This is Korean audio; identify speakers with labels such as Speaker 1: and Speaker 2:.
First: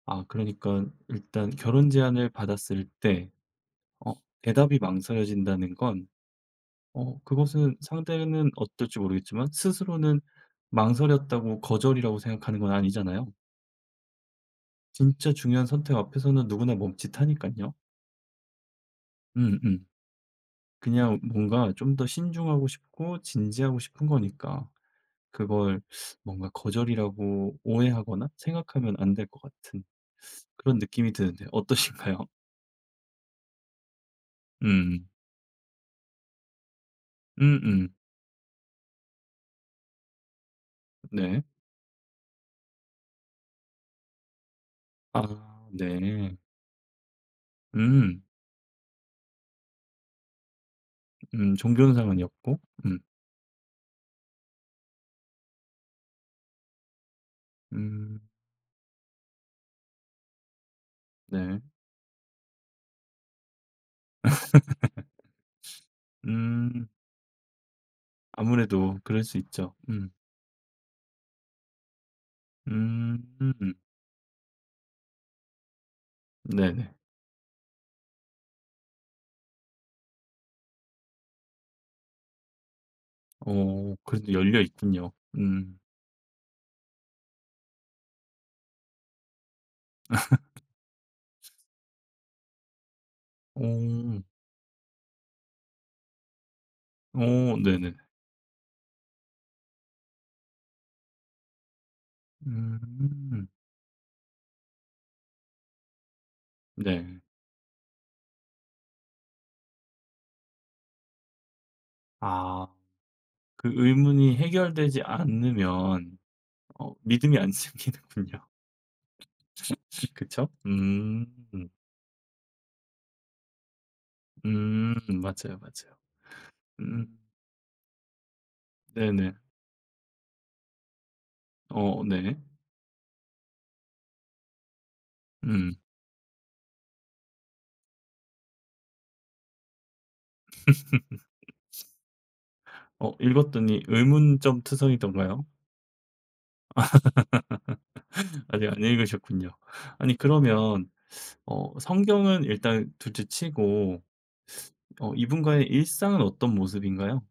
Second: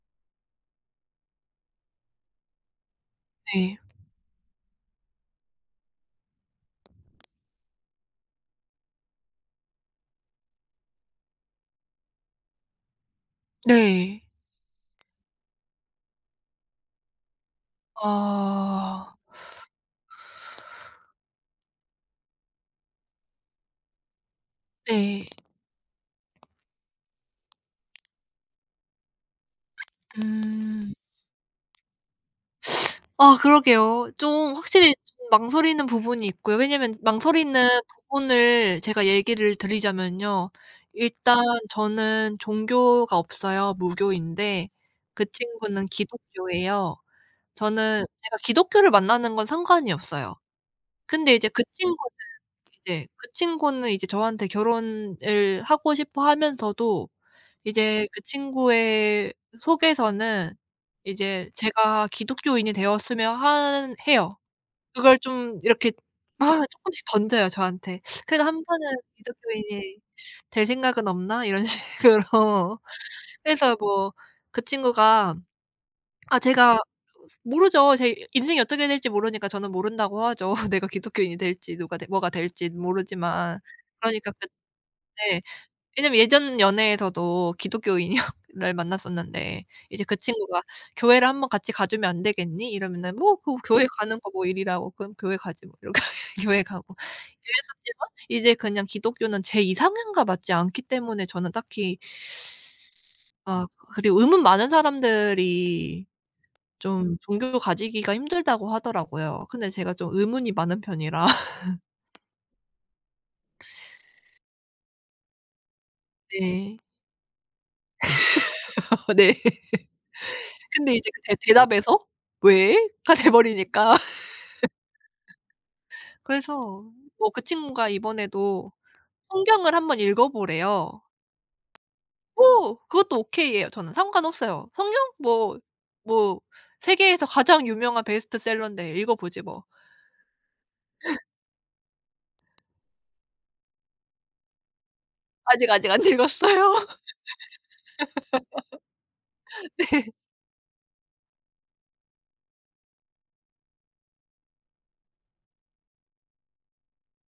Speaker 1: 아 그러니깐 일단 결혼 제안을 받았을 때
Speaker 2: 네.
Speaker 1: 어 대답이 망설여진다는 건 어 그것은 상대는 어떨지 모르겠지만 스스로는 망설였다고 거절이라고 생각하는 건 아니잖아요.
Speaker 2: 네.
Speaker 1: 진짜 중요한 선택 앞에서는 누구나 멈칫하니깐요.
Speaker 2: 아.
Speaker 1: 음 음. 그냥 뭔가 좀 더 신중하고 싶고 진지하고 싶은 거니까
Speaker 2: 네.
Speaker 1: 그걸 뭔가 거절이라고 오해하거나 생각하면 안 될 것 같은 그런
Speaker 2: 음.
Speaker 1: 느낌이 드는데 어떠신가요?
Speaker 2: 아 그러게요. 좀 확실히
Speaker 1: 음.
Speaker 2: 좀 망설이는 부분이 있고요. 왜냐하면
Speaker 1: 음
Speaker 2: 망설이는
Speaker 1: 음.
Speaker 2: 부분을 제가 얘기를 드리자면요. 일단
Speaker 1: 네.
Speaker 2: 저는 종교가 없어요. 무교인데 그
Speaker 1: 아.
Speaker 2: 친구는
Speaker 1: 네.
Speaker 2: 기독교예요. 저는
Speaker 1: 음.
Speaker 2: 제가 기독교를 만나는 건 상관이 없어요. 근데 이제
Speaker 1: 음.
Speaker 2: 그
Speaker 1: 종교는
Speaker 2: 친구는
Speaker 1: 상관이 없고. 음.
Speaker 2: 이제 그 친구는 이제 저한테 결혼을 하고 싶어 하면서도 이제 그
Speaker 1: 음.
Speaker 2: 친구의 속에서는 이제
Speaker 1: 네.
Speaker 2: 제가 기독교인이 되었으면 한 해요. 그걸 좀 이렇게 막
Speaker 1: 음.
Speaker 2: 쪼끔씩 던져요 저한테. "그래도 한번은
Speaker 1: 아무래도 그럴 수 있죠.
Speaker 2: 기독교인이
Speaker 1: 음.
Speaker 2: 될 생각은 없나?" 이런 식으로.
Speaker 1: 음.
Speaker 2: 그래서 뭐 그 친구가 아 제가
Speaker 1: 네네.
Speaker 2: 모르죠. 제 인생이 어떻게 될지 모르니까 저는 모른다고 하죠. 내가 기독교인이 될지 누가 돼 뭐가 될진 모르지만
Speaker 1: 어 그래도
Speaker 2: 그러니까 그
Speaker 1: 열려 있군요.
Speaker 2: 네
Speaker 1: 음.
Speaker 2: 왜냐하면 예전 연애에서도 기독교인이여 를 만났었는데 이제 그 친구가 "교회를 한번 같이 가 주면 안 되겠니?" 이러면은 "뭐 그거 교회 가는
Speaker 1: 오.
Speaker 2: 거 뭐 일이라고 그럼 교회 가지 뭐." 이렇게 교회 가고
Speaker 1: 오. 네네.
Speaker 2: 이랬었지만 이제 그냥 기독교는 제 이상향과 맞지 않기 때문에 저는 딱히.
Speaker 1: 음.
Speaker 2: 아 그리고 의문 많은 사람들이 좀
Speaker 1: 네.
Speaker 2: 종교 가지기가 힘들다고 하더라고요 근데 제가 좀 의문이 많은 편이라.
Speaker 1: 아. 그 의문이 해결되지 않으면
Speaker 2: 네.
Speaker 1: 어 믿음이 안 생기는군요.
Speaker 2: 네.
Speaker 1: 그쵸?
Speaker 2: 근데 이제 그
Speaker 1: 음.
Speaker 2: 대 대답에서 "왜?" 가 돼 버리니까.
Speaker 1: 음 맞아요, 맞아요.
Speaker 2: 그래서
Speaker 1: 음.
Speaker 2: 뭐 그 친구가 이번에도
Speaker 1: 네네.
Speaker 2: 성경을 한번 읽어 보래요.
Speaker 1: 어 네.
Speaker 2: 오. 그것도 오케이예요. 저는 상관없어요. '성경? 뭐,
Speaker 1: 음.
Speaker 2: 뭐 세계에서 가장 유명한 베스트셀러인데 읽어보지 뭐.'
Speaker 1: 어 읽었더니 의문점투성이던가요?
Speaker 2: 아직 아직 안 읽었어요.
Speaker 1: 아니 안 읽으셨군요.
Speaker 2: 네.
Speaker 1: 아니 그러면 어 성경은 일단 둘째 치고 어 이분과의 일상은 어떤 모습인가요?